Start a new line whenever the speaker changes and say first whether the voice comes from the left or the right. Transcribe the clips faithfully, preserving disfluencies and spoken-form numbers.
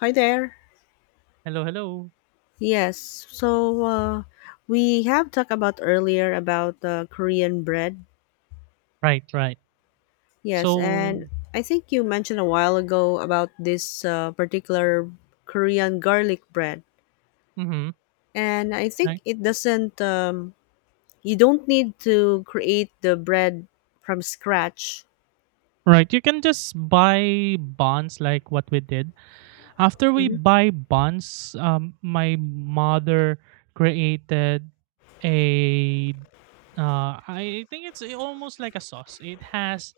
left: Hi there.
right: Hello, hello.
left: Yes. So uh, we have talked about earlier about uh, Korean bread.
right: Right, right.
left: Yes,
right: So,
left: and I think you mentioned a while ago about this uh, particular Korean garlic bread.
right: mhm,
left: And I think
right: right.
left: it doesn't. Um, you don't need to create the bread from scratch.
right: Right, you can just buy bonds like what we did. After we
left: Mm-hmm.
right: buy bonds, um, my mother created a uh, I think it's almost like a sauce. It has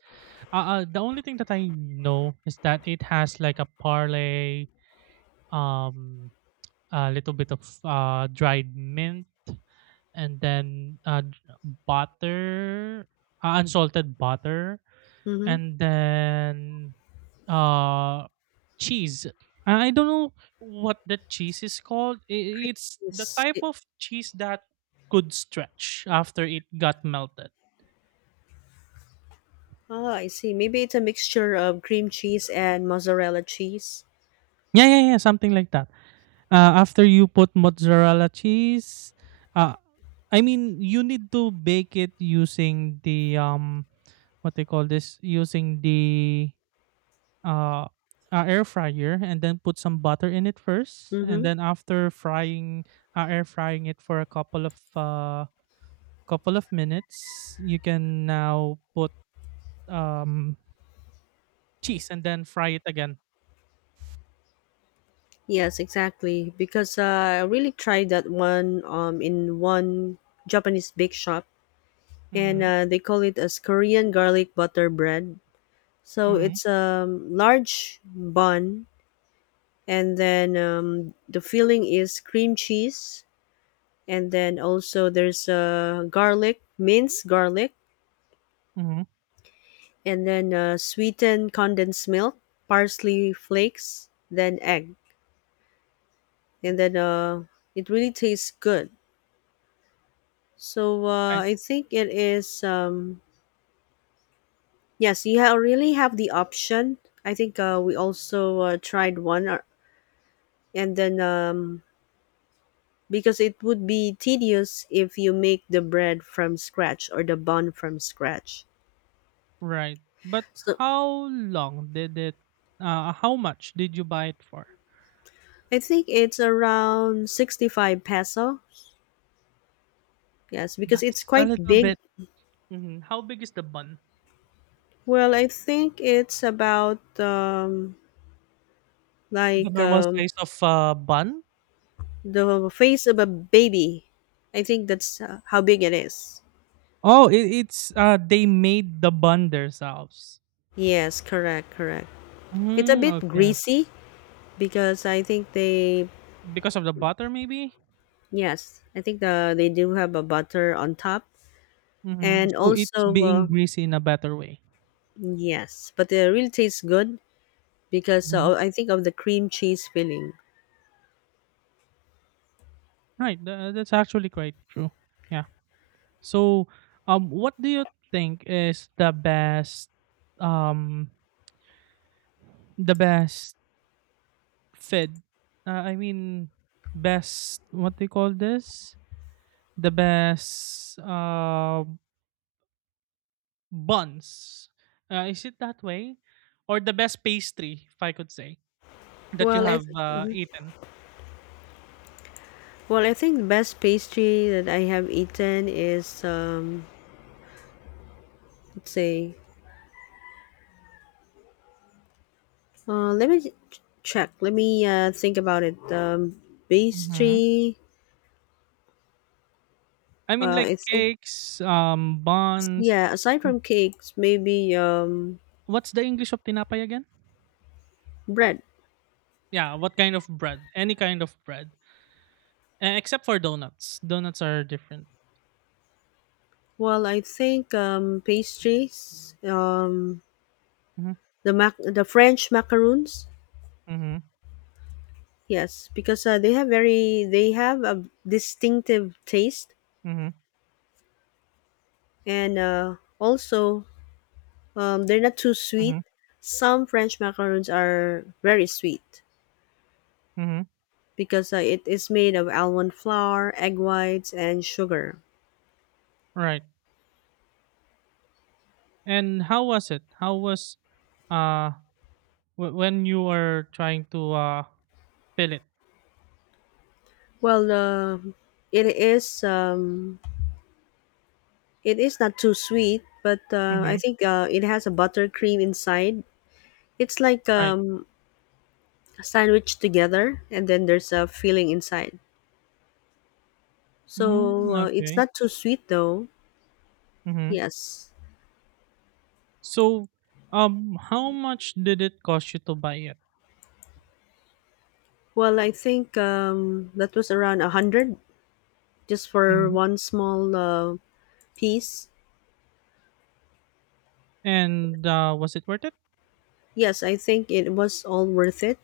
right: uh, uh, the only thing that I know is that it has like a parlay, um, a little bit of uh dried mint, and then uh, butter, uh, unsalted butter,
left: Mm-hmm.
right: and then uh, cheese. I I don't know what the cheese is called. I- It's the
left: Yes.
right: type
left: It,
right: of cheese that could stretch after it got melted.
left: oh, I see. Maybe it's a mixture of cream cheese and mozzarella cheese.
right: Yeah, yeah, yeah, something like that. Uh, after you put mozzarella cheese, uh, I mean, you need to bake it using the um, what they call this, using the uh, uh, air fryer and then put some butter in it first and
left: Mm-hmm.
right: then after frying uh, air frying it for a couple of uh, couple of minutes you can now put um, cheese and then fry it again.
left: Yes, exactly. Because uh, I really tried that one um, in one Japanese bake shop, and
right: Mm-hmm,
left: uh, they call it as Korean garlic butter bread. So
right: mm-hmm,
left: it's a um, large bun, and then um, the filling is cream cheese, and then also there's uh, garlic, minced garlic,
right: mm-hmm.
left: and then uh, sweetened condensed milk, parsley flakes, then egg, and then uh, it really tastes good. So uh,
right: Right,
left: I think it is. Um, yes, you ha- really have the option. I think uh, we also uh, tried one, uh, and then um, because it would be tedious if you make the bread from scratch or the bun from scratch.
right: right. But
left: So
right: how long did it uh, how much did you buy it for?
left: I think it's around sixty-five peso. Yes, because it's
right: That's a
left: quite
right: little
left: big.
right: bit. Mhm. How big is the bun?
left: Well, I think it's about um,
right: The
left: like
right: normal
left: um,
right: size of uh, bun.
left: the face of a baby. I think that's uh, how big it is.
right: Oh, it, it's uh they made the bun themselves.
left: Yes, correct, correct. It's a
right: Mm,
left: bit
right: okay, okay.
left: greasy because I think they
right: Because of the butter maybe.
left: yes, I think the they do have a butter on top
right: Hmm.
left: and
right: So it's
left: also uh,
right: being greasy in a better way.
left: yes, but it really tastes good because
right: Mhm.
left: uh, I think of the cream cheese filling.
right: Right. tha- that's actually quite true. Yeah. So, um, what do you think is the best, um, the best fit? Uh, I mean, best. What do you call this? The best. Um. Buns. Uh, is it that way? Or the best pastry, if I could say, that you
left: Well, I
right: have
left: th-
right: uh, eaten?
left: well, I think the best pastry that I have eaten is um let's say uh let me ch- check. Let me uh think about it. Um
right: Hmm.
left: pastry
right: I mean,
left: uh
right: like
left: I think
right: cakes, um, buns.
left: yeah, aside
right: W-
left: from cakes, maybe um
right: What's the English of tinapay again?
left: Bread.
right: Yeah, what kind of bread? Any kind of bread, uh, except for donuts. Donuts are different.
left: Well, I think um, pastries, um,
right: Mm-hmm.
left: the mac- the French macaroons.
right: Mm-hmm.
left: Yes, because uh, they have very they have a distinctive taste,
right: Mm-hmm.
left: and uh, also um, they're not too sweet.
right: Mm-hmm.
left: Some French macaroons are very sweet
right: Hmm.
left: because uh, it is made of almond flour, egg whites, and sugar.
right: Right. And how was it? How was uh w- when you were trying to uh fill it?
left: Well, uh, it is um, it is not too sweet, but uh, I
right: Mm-hmm.
left: think uh, it has a buttercream inside. It's like
right: Right.
left: um, sandwiched together, and then there's a filling inside. So
right: Mm-hmm.
left: uh, it's
right: Okay.
left: not too sweet though.
right: Mm-hmm.
left: Yes.
right: So, um, how much did it cost you to buy it?
left: Well, I think um, that was around a hundred just for
right: Hmm.
left: one small uh, piece.
right: And uh, was it worth it?
left: Yes, I think it was all worth it.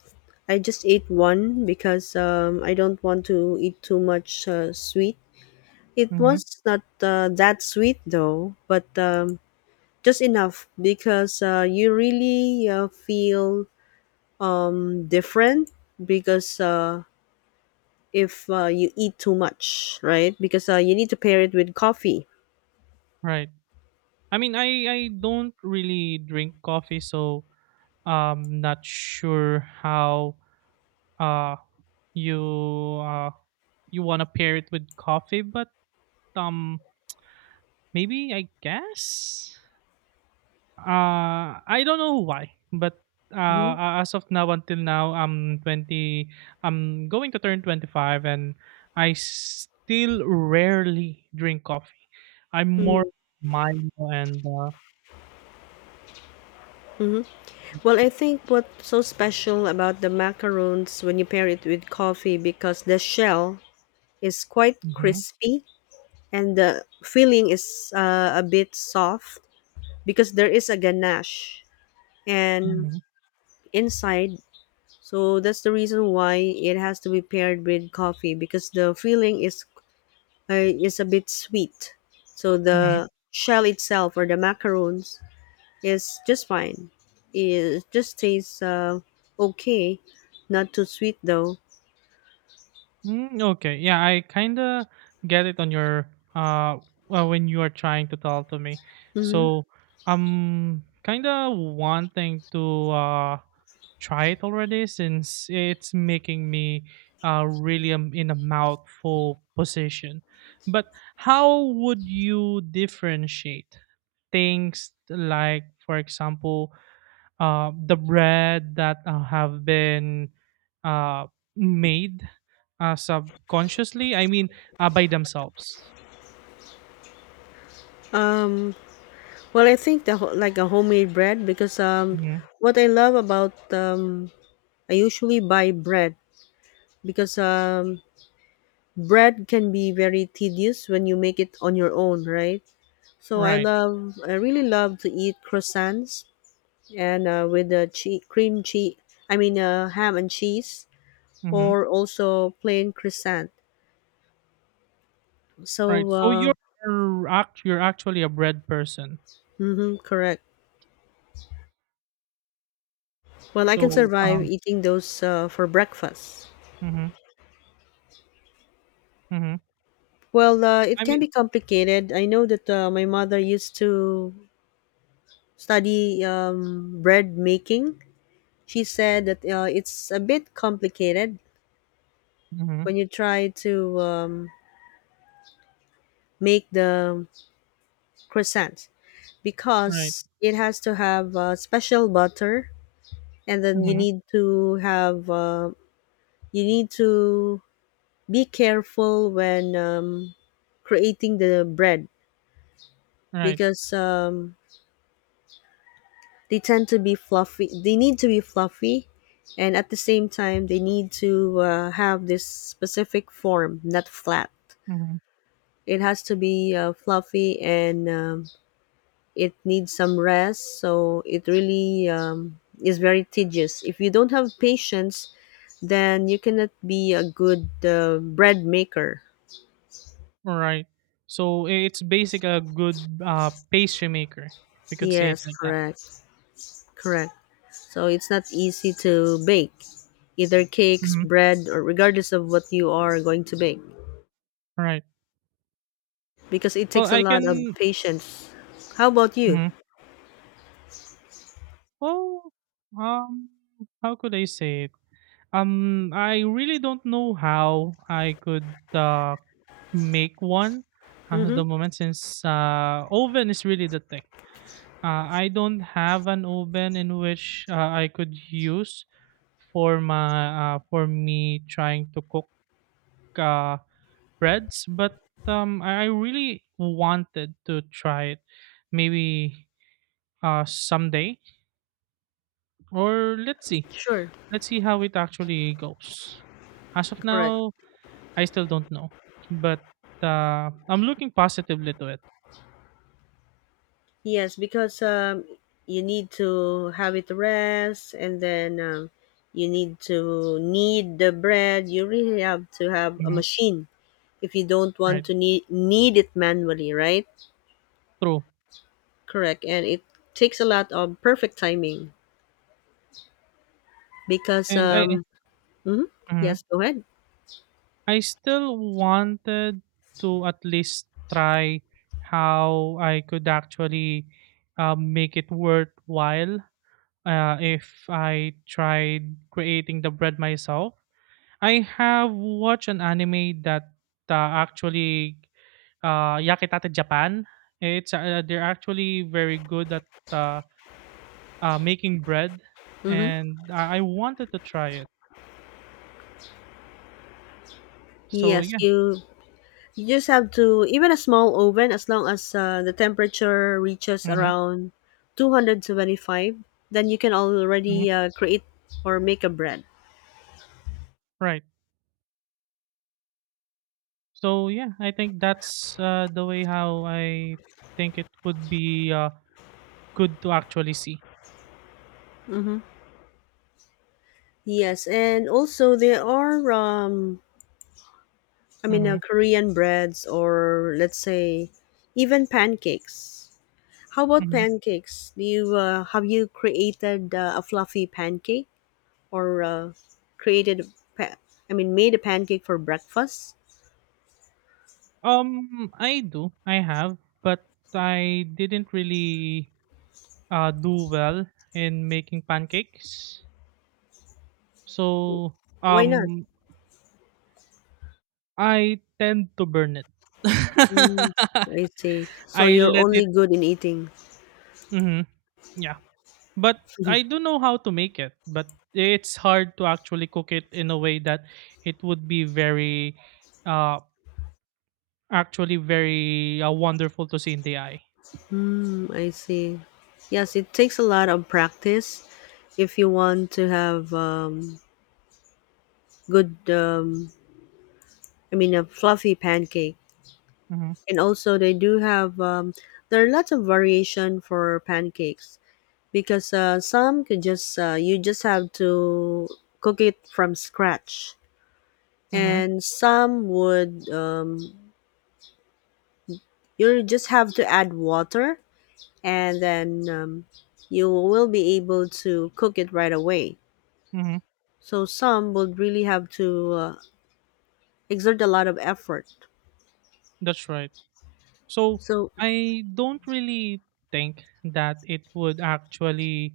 left: I just ate one because um, I don't want to eat too much uh, sweet. It
right: Hmm.
left: was not uh, that sweet though, but um, just enough because uh, you really uh, feel um different because uh if uh, you eat too much right because uh, you need to pair it with coffee.
right: Right. I mean, I I don't really drink coffee, so I'm not sure how uh you uh you wanna pair it with coffee, but um, maybe I guess. Uh, I don't know why, but,
left: Hmm.
right: uh, as of now until now, I'm twenty, I'm going to turn twenty five and I still rarely drink coffee. I'm more mild and, uh
left: Hmm. Well i think what's so special about the macaroons when you pair it with coffee because the shell is quite
right: mhm,
left: crispy and the filling is uh, a bit soft because there is a ganache and
right: mhm,
left: inside, so that's the reason why it has to be paired with coffee because the filling is uh, is a bit sweet. So
right: mhm.
left: the shell itself or the macaroons is just fine. It just tastes uh, okay, not too sweet though.
right: Mm, okay. Yeah, I kind of get it on your uh well, when you are trying to talk to me.
left: Hmm.
right: So I'm kind of wanting to uh try it already since it's making me uh really um, in a mouthful position. But how would you differentiate things like for example uh, the bread that uh, have been uh, made uh, subconsciously. I mean, uh, by themselves.
left: Um, well, I think the ho- like a homemade bread because um,
right: Hmm.
left: what I love about um, I usually buy bread because um, bread can be very tedious when you make it on your own, right? So I
right: Right.
left: love, I really love to eat croissants and uh, with the che- cream cheese, I mean uh, ham and cheese
right: Hmm.
left: or also plain croissant,
right: Right.
left: so
right: So
left: uh,
right: you're act you're actually a bread person.
left: mhm, correct. Well i can
right: So,
left: survive
right: um,
left: eating those uh, for breakfast.
right: hmm, hmm.
left: Well uh, it
right: I
left: can be
right: mean.
left: complicated. I know that uh, my mother used to study um, bread making. She said that uh, it's a bit complicated
right: Hmm.
left: when you try to um, make the croissant
right: Right.
left: because it has to have uh, special butter, and then you
right: Hmm.
left: need to have uh, you need to be careful when um, creating the bread
right: Right.
left: because um, they tend to be fluffy, they need to be fluffy and at the same time they need to uh, have this specific form, not flat.
right: Hmm.
left: It has to be uh, fluffy, and um, it needs some rest, so it really um, is very tedious. If you don't have patience, then you cannot be a good uh, bread maker.
right: Right. So it's basic a good uh, pastry maker. If we could say it
left: Yes,
right: like that.
left: correct. Correct. So it's not easy to bake either cakes,
right: Hmm.
left: bread, or regardless of what you are going to bake
right: Right.
left: because it
right: Well,
left: takes a
right: I
left: lot of
right: can.
left: patience. How about you?
right: Mhm. Well, um, how could I say it? Um, I really don't know how I could uh make one at
left: Mm-hmm.
right: the moment since uh oven is really the thing. Uh, I don't have an oven in which uh, I could use for my uh for me trying to cook uh breads, but um I I really wanted to try it maybe uh someday or let's see.
left: Sure.
right: Let's see how it actually goes. As of
left: Correct.
right: now, I still don't know, but uh, I'm looking positively to it.
left: Yes, because um, you need to have it rest, and then um, you need to knead the bread. You really have to have a
right: Mhm.
left: machine if you don't want
right: Right.
left: to nee-, need knead it manually, right?
right: True.
left: Correct. And it takes a lot of perfect timing because
right: And I I
left: um mhm.
right: Mhm.
left: Yes, go ahead.
right: I still wanted to at least try how I could actually uh, make it worthwhile uh, if I tried creating the bread myself. I have watched an anime that uh, actually uh, Yakitate Japan. It's uh, They're actually very good at uh, uh, making bread,
left: Mhm.
right: and I I wanted to try it. So
left: Yes,
right: yeah,
left: you you just have to, even a small oven, as long as uh, the temperature reaches
right: hmm,
left: around two hundred seventy-five, then you can
right: hmm,
left: already uh, create or make a bread.
right: right. So yeah, I think that's uh, the way how I think it would be uh, good to actually see.
left: Hmm. Yes, and also there are um I mean uh,
right: Hmm,
left: Korean breads, or let's say even pancakes. How about
right: hmm.
left: pancakes? Do you uh, have you created uh, a fluffy pancake or uh, created a pa- I mean made a pancake for breakfast?
right: Um, I do, I have, but I didn't really uh, do well in making pancakes. So
left: Why not?
right: um I tend to burn it.
left: Mm, I see.
right: I
left: So you're
right: let
left: only
right: it.
left: good in eating.
right: Mhm, yeah. But I do know how to make it, but it's hard to actually cook it in a way that it would be very uh actually very uh, wonderful to see in the eye.
left: Mm, I see. Yes, it takes a lot of practice if you want to have um, good um, I mean a fluffy pancake.
right: Mhm.
left: And also they do have um, there are lots of variation for pancakes, because uh, some could just uh, you just have to cook it from scratch,
right: Mhm.
left: and some would um, you just have to add water, and then um, you will be able to cook it right away,
right: Mhm.
left: so some would really have to uh, exert a lot of effort,
right: That's right. So
left: so
right: I don't really think that it would actually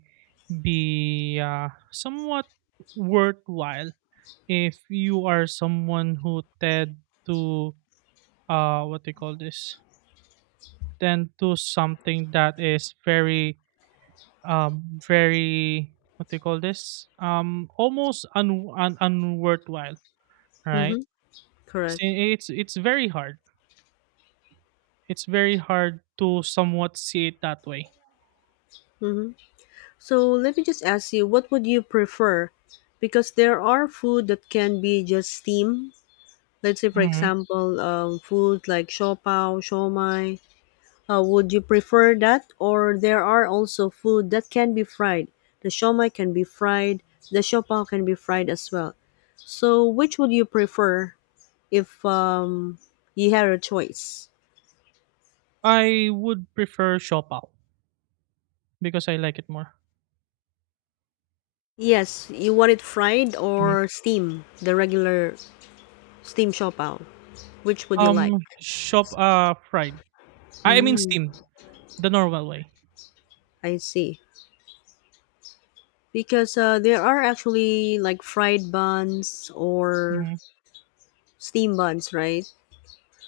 right: be uh, somewhat worthwhile if you are someone who tend to uh what they call this tend to something that is very um very what they call this um almost un, un unworthwhile, right.
left: hmm correct
right: See, it's it's very hard it's very hard to somewhat see it that way.
left: hmm. So let me just ask you, what would you prefer, because there are food that can be just steamed. Let's say, for
right: Mm-hmm.
left: example, um, food like shopao, shomai. Uh, would you prefer that, or there are also food that can be fried? The shomai can be fried. The shopao can be fried as well. So, which would you prefer if um, you had a choice?
right: I would prefer siopao because I like it more.
left: Yes, you want it fried
right: Mhm.
left: or steam, the regular steam shopao. Which would you like?
right: Um, shop uh, Fried. I I mean
left: Mm,
right: steamed, the normal way.
left: I see. Because uh, there are actually like fried buns or
right: Mhm,
left: steam buns, right?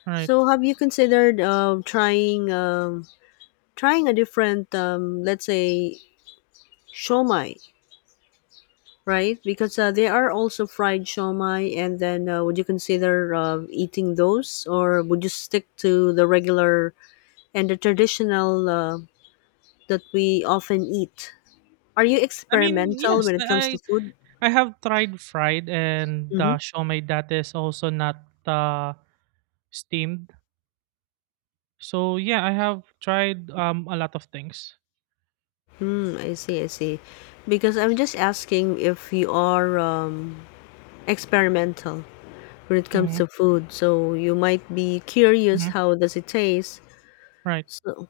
right: right.
left: So have you considered um, trying um, trying a different, um, let's say, shomai, right? Because uh, they are also fried shomai, and then uh, would you consider uh, eating those, or would you stick to the regular and the traditional uh, that we often eat? Are you
right: I mean,
left: experimental
right: yes,
left: when it comes to
right: I
left: food?
right: I have tried fried and
left: Mm-hmm.
right: the siomai that is also not uh, steamed. So yeah, I have tried um a lot of things.
left: Mm, I see, I see. Because I'm just asking if you are um, experimental when it comes
right: Hmm,
left: to food. So you might be curious
right: hmm.
left: how does it taste.
right: Right.
left: So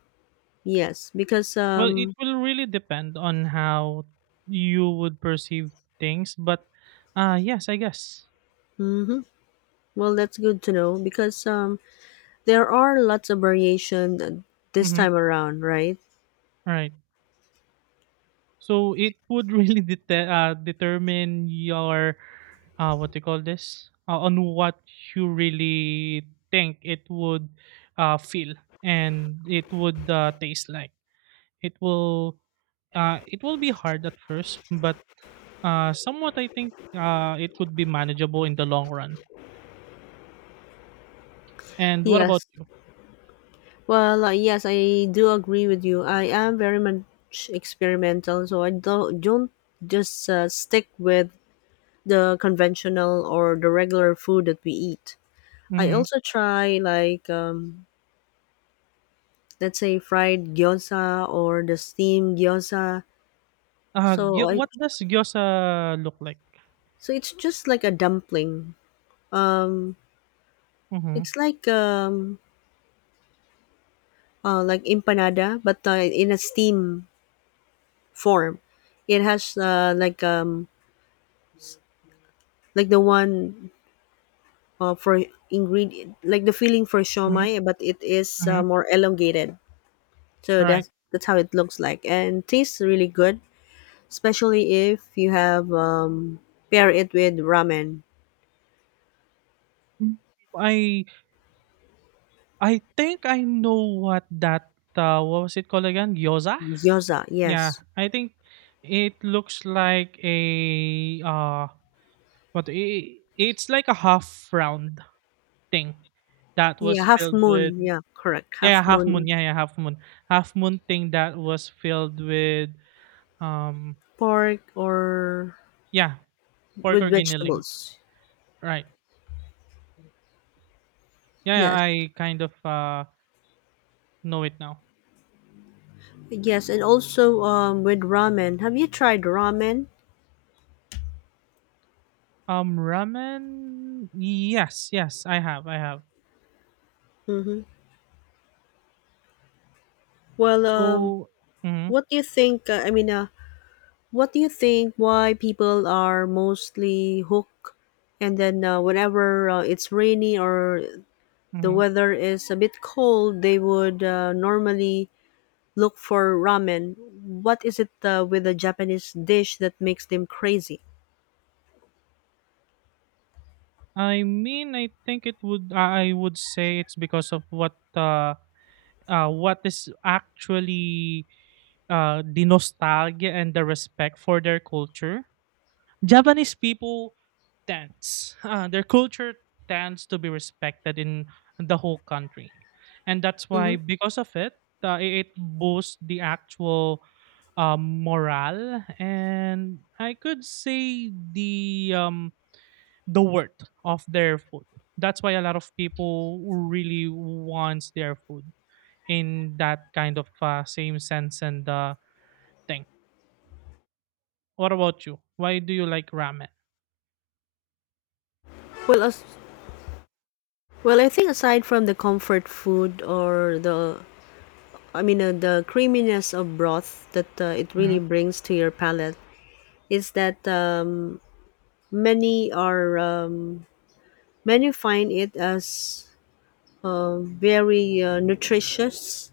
left: yes, because
right: Well, it
left: um,
right: will really depend on how you would perceive things, but uh yes, I guess.
left: mhm. Well that's good to know because um, there are lots of variation this
right: Hmm.
left: time around, right?
right: Right. So it would really dete- uh, determine your uh, what do you call this uh, on what you really think it would uh, feel and it would uh, taste like. It will uh, it will be hard at first, but uh, somewhat I think uh, it could be manageable in the long run. And what about
left: Yes.
right: you?
left: Well, uh, yes, I do agree with you. I am very much experimental, so I don't don't just uh, stick with the conventional or the regular food that we eat. I
right: Mm-hmm.
left: also try like um, let's say fried gyoza or the steamed gyoza.
right: Uh,
left: So
right: gyo-
left: I
right: what does gyoza look like?
left: so it's just like a dumpling. Um,
right: Mm-hmm.
left: it's like um uh, Like empanada, but uh, in a steam form. It has uh, like um like the one uh, for ingredient, like the filling for
right: Mm-hmm.
left: shomai, but it is
right: Mm-hmm.
left: uh, more elongated. So
right: Right.
left: that's that's how it looks like and tastes really good, especially if you have um pair it with ramen.
right: Mm, I I think I know what that uh, what was it called again? Gyoza?
left: Gyoza.
right: Yeah,
left: Yes.
right: I think it looks like a uh what i- it's like a half round thing that
left: Yeah,
right: was
left: half
right: filled with,
left: moon. Yeah, correct.
right: yeah, yeah,
left: Half
right: half moon.
left: moon.
right: Yeah, yeah, half moon. Half moon thing that was filled with, um
left: Pork or
right: yeah, pork
left: with
right: or giniling.
left: vegetables.
right: Right. Yeah, yeah,
left: Yes.
right: I kind of uh know it now.
left: Yes, and also um with ramen. Have you tried ramen?
right: Um ramen? Yes, yes, I have. I have.
left: Mm-hmm. Well, um
right: So, mhm.
left: what do you think uh, I mean uh what do you think why people are mostly hooked, and then uh, whenever uh, it's rainy or the
right: Mhm.
left: weather is a bit cold, they would uh, normally look for ramen. What is it uh, with the Japanese dish that makes them crazy?
right: I mean, I think it would. I would say it's because of what uh, uh what is actually uh the nostalgia and the respect for their culture. Japanese people tends uh, their culture tends to be respected in the whole country, and that's why
left: Hmm.
right: because of it, uh, it it boosts the actual uh, morale and I could say the um the worth of their food. That's why a lot of people really wants their food in that kind of uh, same sense and uh, thing. What about you? Why do you like ramen?
left: Well, as well, I think aside from the comfort food, or the, I mean, uh, the creaminess of broth that uh, it
right: Hmm,
left: really brings to your palate, is that um, many are um, many find it as uh, very uh, nutritious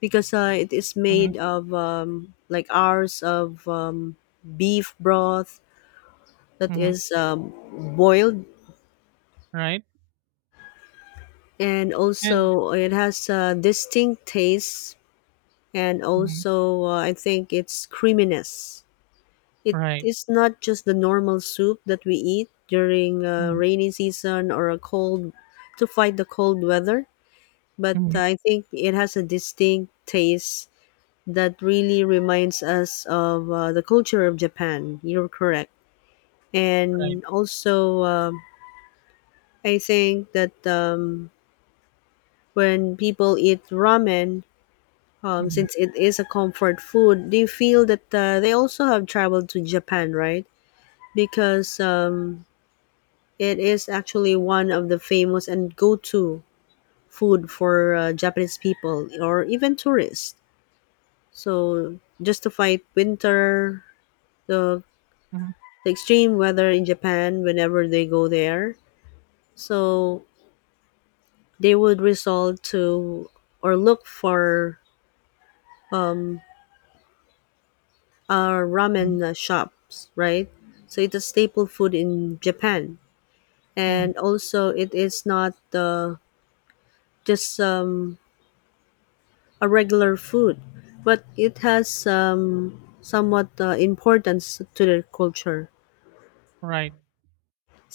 left: because uh, it is
right: hmm,
left: made of um, like ours of um, beef broth that
right: hmm.
left: is um, boiled,
right: Right.
left: and
right: And
left: also it has a distinct taste, and
right: mhm,
left: also uh, I think it's creaminess. It
right: right,
left: is not just the normal soup that we eat during a
right: mhm,
left: rainy season or a cold to fight the cold weather, but
right: mhm,
left: I think it has a distinct taste that really reminds us of uh, the culture of Japan. You're correct,
right: right,
left: and also um I think that um, when people eat ramen, um,
right: hmm,
left: since it is a comfort food, they feel that uh, they also have traveled to Japan, right? Because um, it is actually one of the famous and go to food for uh, Japanese people or even tourists. So, just to fight winter, the, the extreme weather in Japan whenever they go there. So, they would resort to or look for um, uh,
right: hmm,
left: ramen uh, shops, right? So it's a staple food in Japan,
right: hmm,
left: and also it is not uh, just um, a regular food, but it has um, somewhat uh, importance to their culture,
right: right.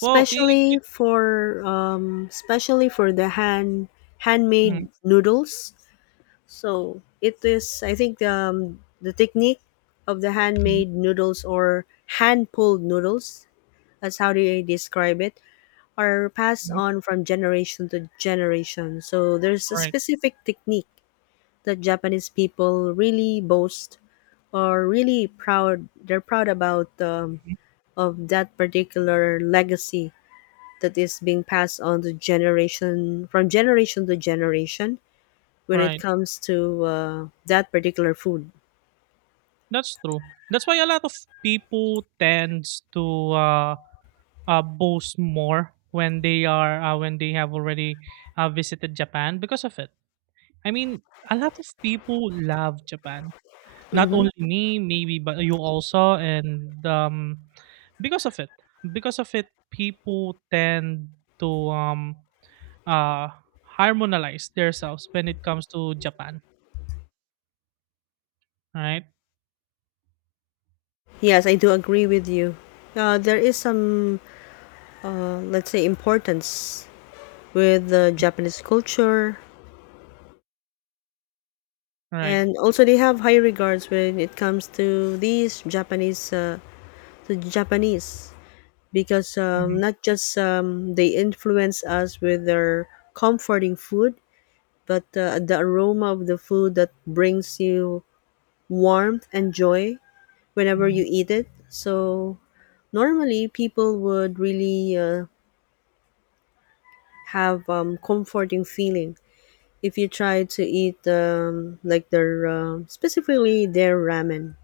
right: Well, it, it
left: for um, especially for the hand handmade
right: mhm,
left: noodles. So it is, I think, um, the technique of the
right: mhm,
left: handmade noodles or hand pulled noodles, that's how they describe it, are passed
right: mhm,
left: on from generation to generation. So there's a
right: right,
left: specific technique that Japanese people really boast or really proud. They're proud about um,
right: mhm,
left: of that particular legacy that is being passed on to generation from generation to generation when it
right: right.
left: comes to uh, that particular food.
right: That's true. That's why a lot of people tends to uh, uh, boast more when they are uh, when they have already uh, visited Japan because of it. I mean, a lot of people love Japan. Not
left: Mm-hmm.
right: only me, maybe, but you also, and um, because of it, because of it, people tend to um uh harmonize themselves when it comes to Japan. Right,
left: Yes, I do agree with you. Uh, there is some, uh, let's say, importance with the Japanese culture.
right: right.
left: And also they have high regards when it comes to these Japanese, uh, the Japanese, because um,
right: Mhm,
left: not just um, they influence us with their comforting food, but uh, the aroma of the food that brings you warmth and joy whenever
right: mhm.
left: you eat it. So normally people would really uh, have um, comforting feeling if you try to eat um, like their um specifically their ramen,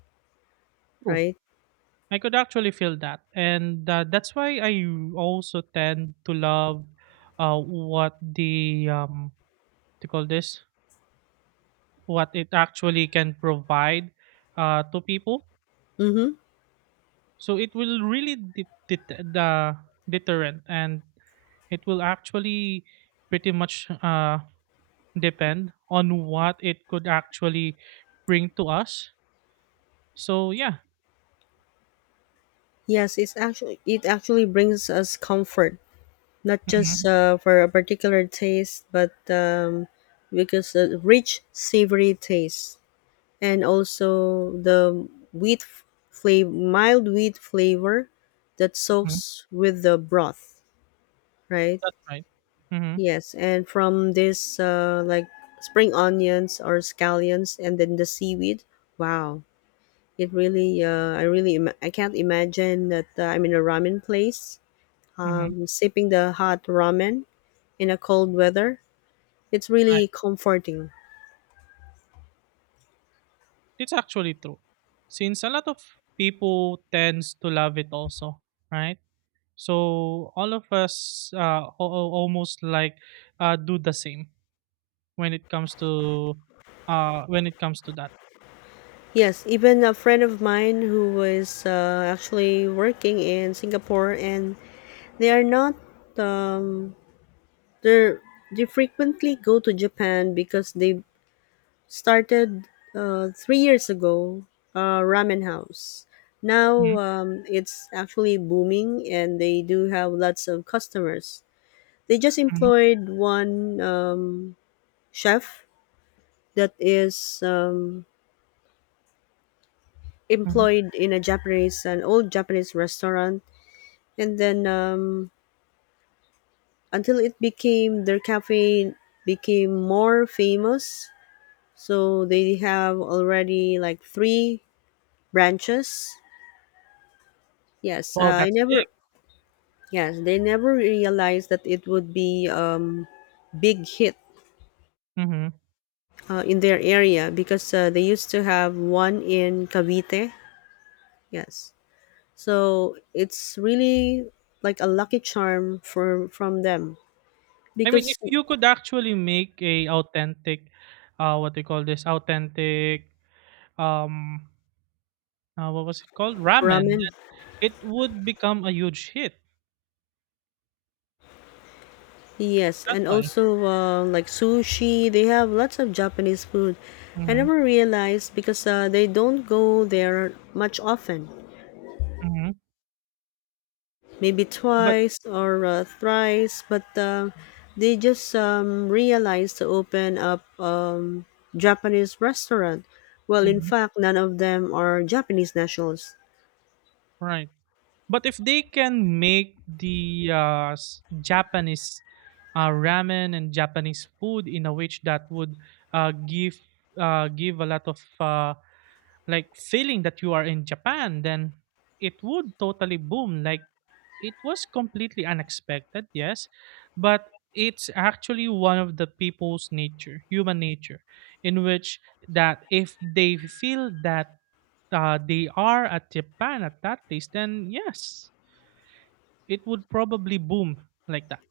right: True.
left: right?
right: I could actually feel that, and uh, that's why I also tend to love uh, what the um to call this what it actually can provide uh, to people.
left: Mm-hmm.
right: So it will really de- det- the deterrent, and it will actually pretty much uh, depend on what it could actually bring to us. So yeah,
left: Yes, it's actually it actually brings us comfort, not just
right: hmm,
left: uh, for a particular taste, but um, because the rich savory taste and also the wheat flavor, mild wheat flavor that soaks with the broth, right?
right: that's right. Mm-hmm.
left: Yes, and from this, uh, like spring onions or scallions, and then the seaweed. Wow, it really, uh, I really, Im- I can't imagine that uh, I'm in a ramen place,
right: Mm-hmm.
left: um, sipping the hot ramen in a cold weather. It's really comforting.
right: It's actually true. Since a lot of people tends to love it also, right? So all of us uh, al- al- almost like uh, do the same when it comes to uh, when it comes to that.
left: Yes, even a friend of mine who was uh, actually working in Singapore, and they are not. Um, they're they frequently go to Japan because they started uh, three years ago, uh, ramen house.
right: Hmm,
left: Now um, it's actually booming, and they do have lots of customers. They just
right: hmm,
left: employed one um, chef that is um,
right: hmm.
left: employed in a Japanese, an old Japanese restaurant, and then um, until it became their cafe, became more famous. So they have already like three branches. Yes, uh,
right: Wow,
left: I
right: that's big.
left: never Yes, they never realized that it would be um, big hit
right: Hmm.
left: uh, in their area because uh, they used to have one in Cavite. Yes, so it's really like a lucky charm for from them
right: I mean,
left: because
right: if you could actually make a authentic, uh, what they call this, authentic, um, uh, what was it called, ramen,
left: ramen.
right: it would become a huge hit.
left: Yes,
right: That's
left: and
right: why.
left: also uh, like sushi. They have lots of Japanese food. I
right: Hmm,
left: never realized because uh, they don't go there much often.
right: hmm.
left: Maybe
right: But
left: twice or uh, thrice, but um, they just um, realized to open up um, Japanese restaurant. Well, in
right: mm-hmm.
left: fact, none of them are Japanese nationals.
right: Right. But if they can make the uh, s- Japanese uh, ramen and Japanese food in a which that would uh, give uh, give a lot of uh, like feeling that you are in Japan, then it would totally boom. Like it was completely unexpected, yes, but it's actually one of the people's nature, human nature, in which that if they feel that uh, they are at Japan at that place, then yes, it would probably boom like that.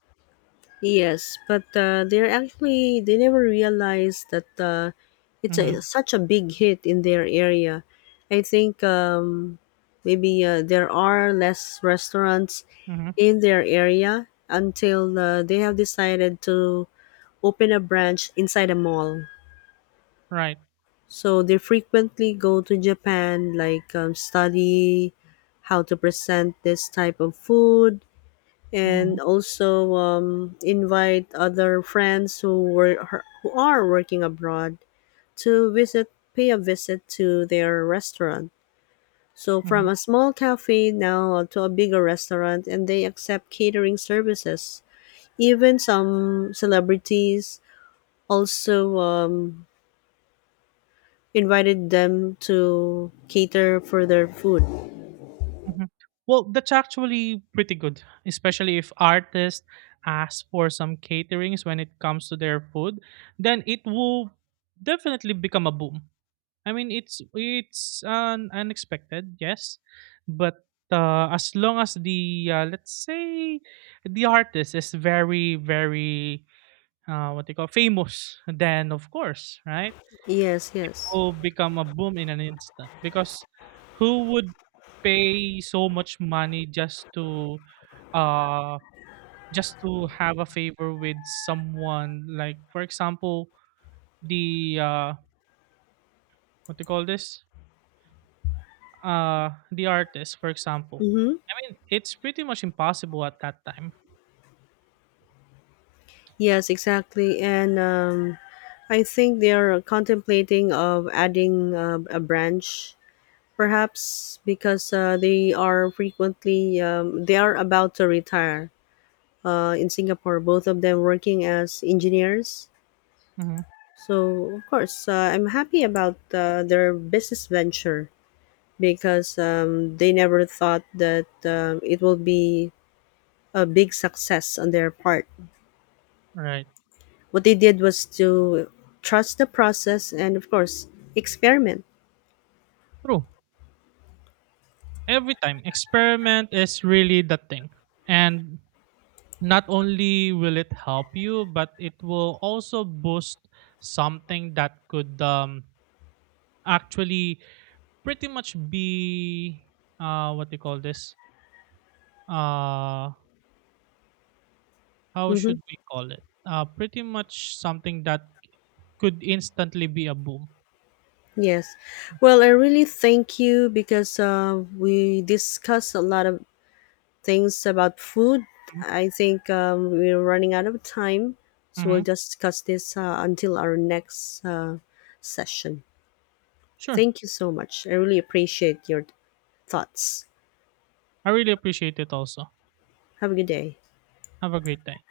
left: Yes, but uh, they're actually they never realized that uh, it's a,
right: Mhm,
left: such a big hit in their area. I think um, maybe uh, there are less restaurants
right: mhm,
left: in their area until uh, they have decided to open a branch inside a mall.
right: right.
left: So they frequently go to Japan, like um, study how to present this type of food,
right: Mhm,
left: and also um, invite other friends who were who are working abroad to visit, pay a visit to their restaurant. So from
right: mhm,
left: a small cafe now to a bigger restaurant, and they accept catering services. Even some celebrities also um, invited them to cater for their food.
right: mhm. Well, that's actually pretty good, especially if artists ask for some caterings when it comes to their food, then it will definitely become a boom. I mean, it's it's un- unexpected, yes, but uh, as long as the uh, let's say the artist is very very uh, what they call famous, then of course, right?
left: Yes, yes.
right: Will become a boom in an instant because who would pay so much money just to uh just to have a favor with someone like for example the uh what do you call this uh the artist for example.
left: Mm-hmm.
right: I mean, it's pretty much impossible at that time.
left: Yes, exactly. And um, I think they are contemplating of adding uh, a branch, perhaps because uh, they are frequently um, they are about to retire uh, in Singapore. Both of them working as engineers.
right: Mm-hmm.
left: So of course, uh, I'm happy about uh, their business venture because um, they never thought that um, it will be a big success on their part.
right: Right.
left: What they did was to trust the process and, of course, experiment.
right: True. Every time experiment is really the thing, and not only will it help you, but it will also boost something that could um, actually pretty much be uh, what do you call this? Uh, how
left: Mm-hmm.
right: should we call it? Uh, pretty much something that could instantly be a boom.
left: Yes. Well, I really thank you because uh, we discussed a lot of things about food. I think um, we're running out of time, so
right: Mm-hmm.
left: we'll
right: Mm-hmm.
left: just discuss this uh, until our next uh, session.
right: Sure.
left: Thank you so much. I really appreciate your thoughts.
right: I really appreciate it also.
left: Have a good day.
right: Have a great day.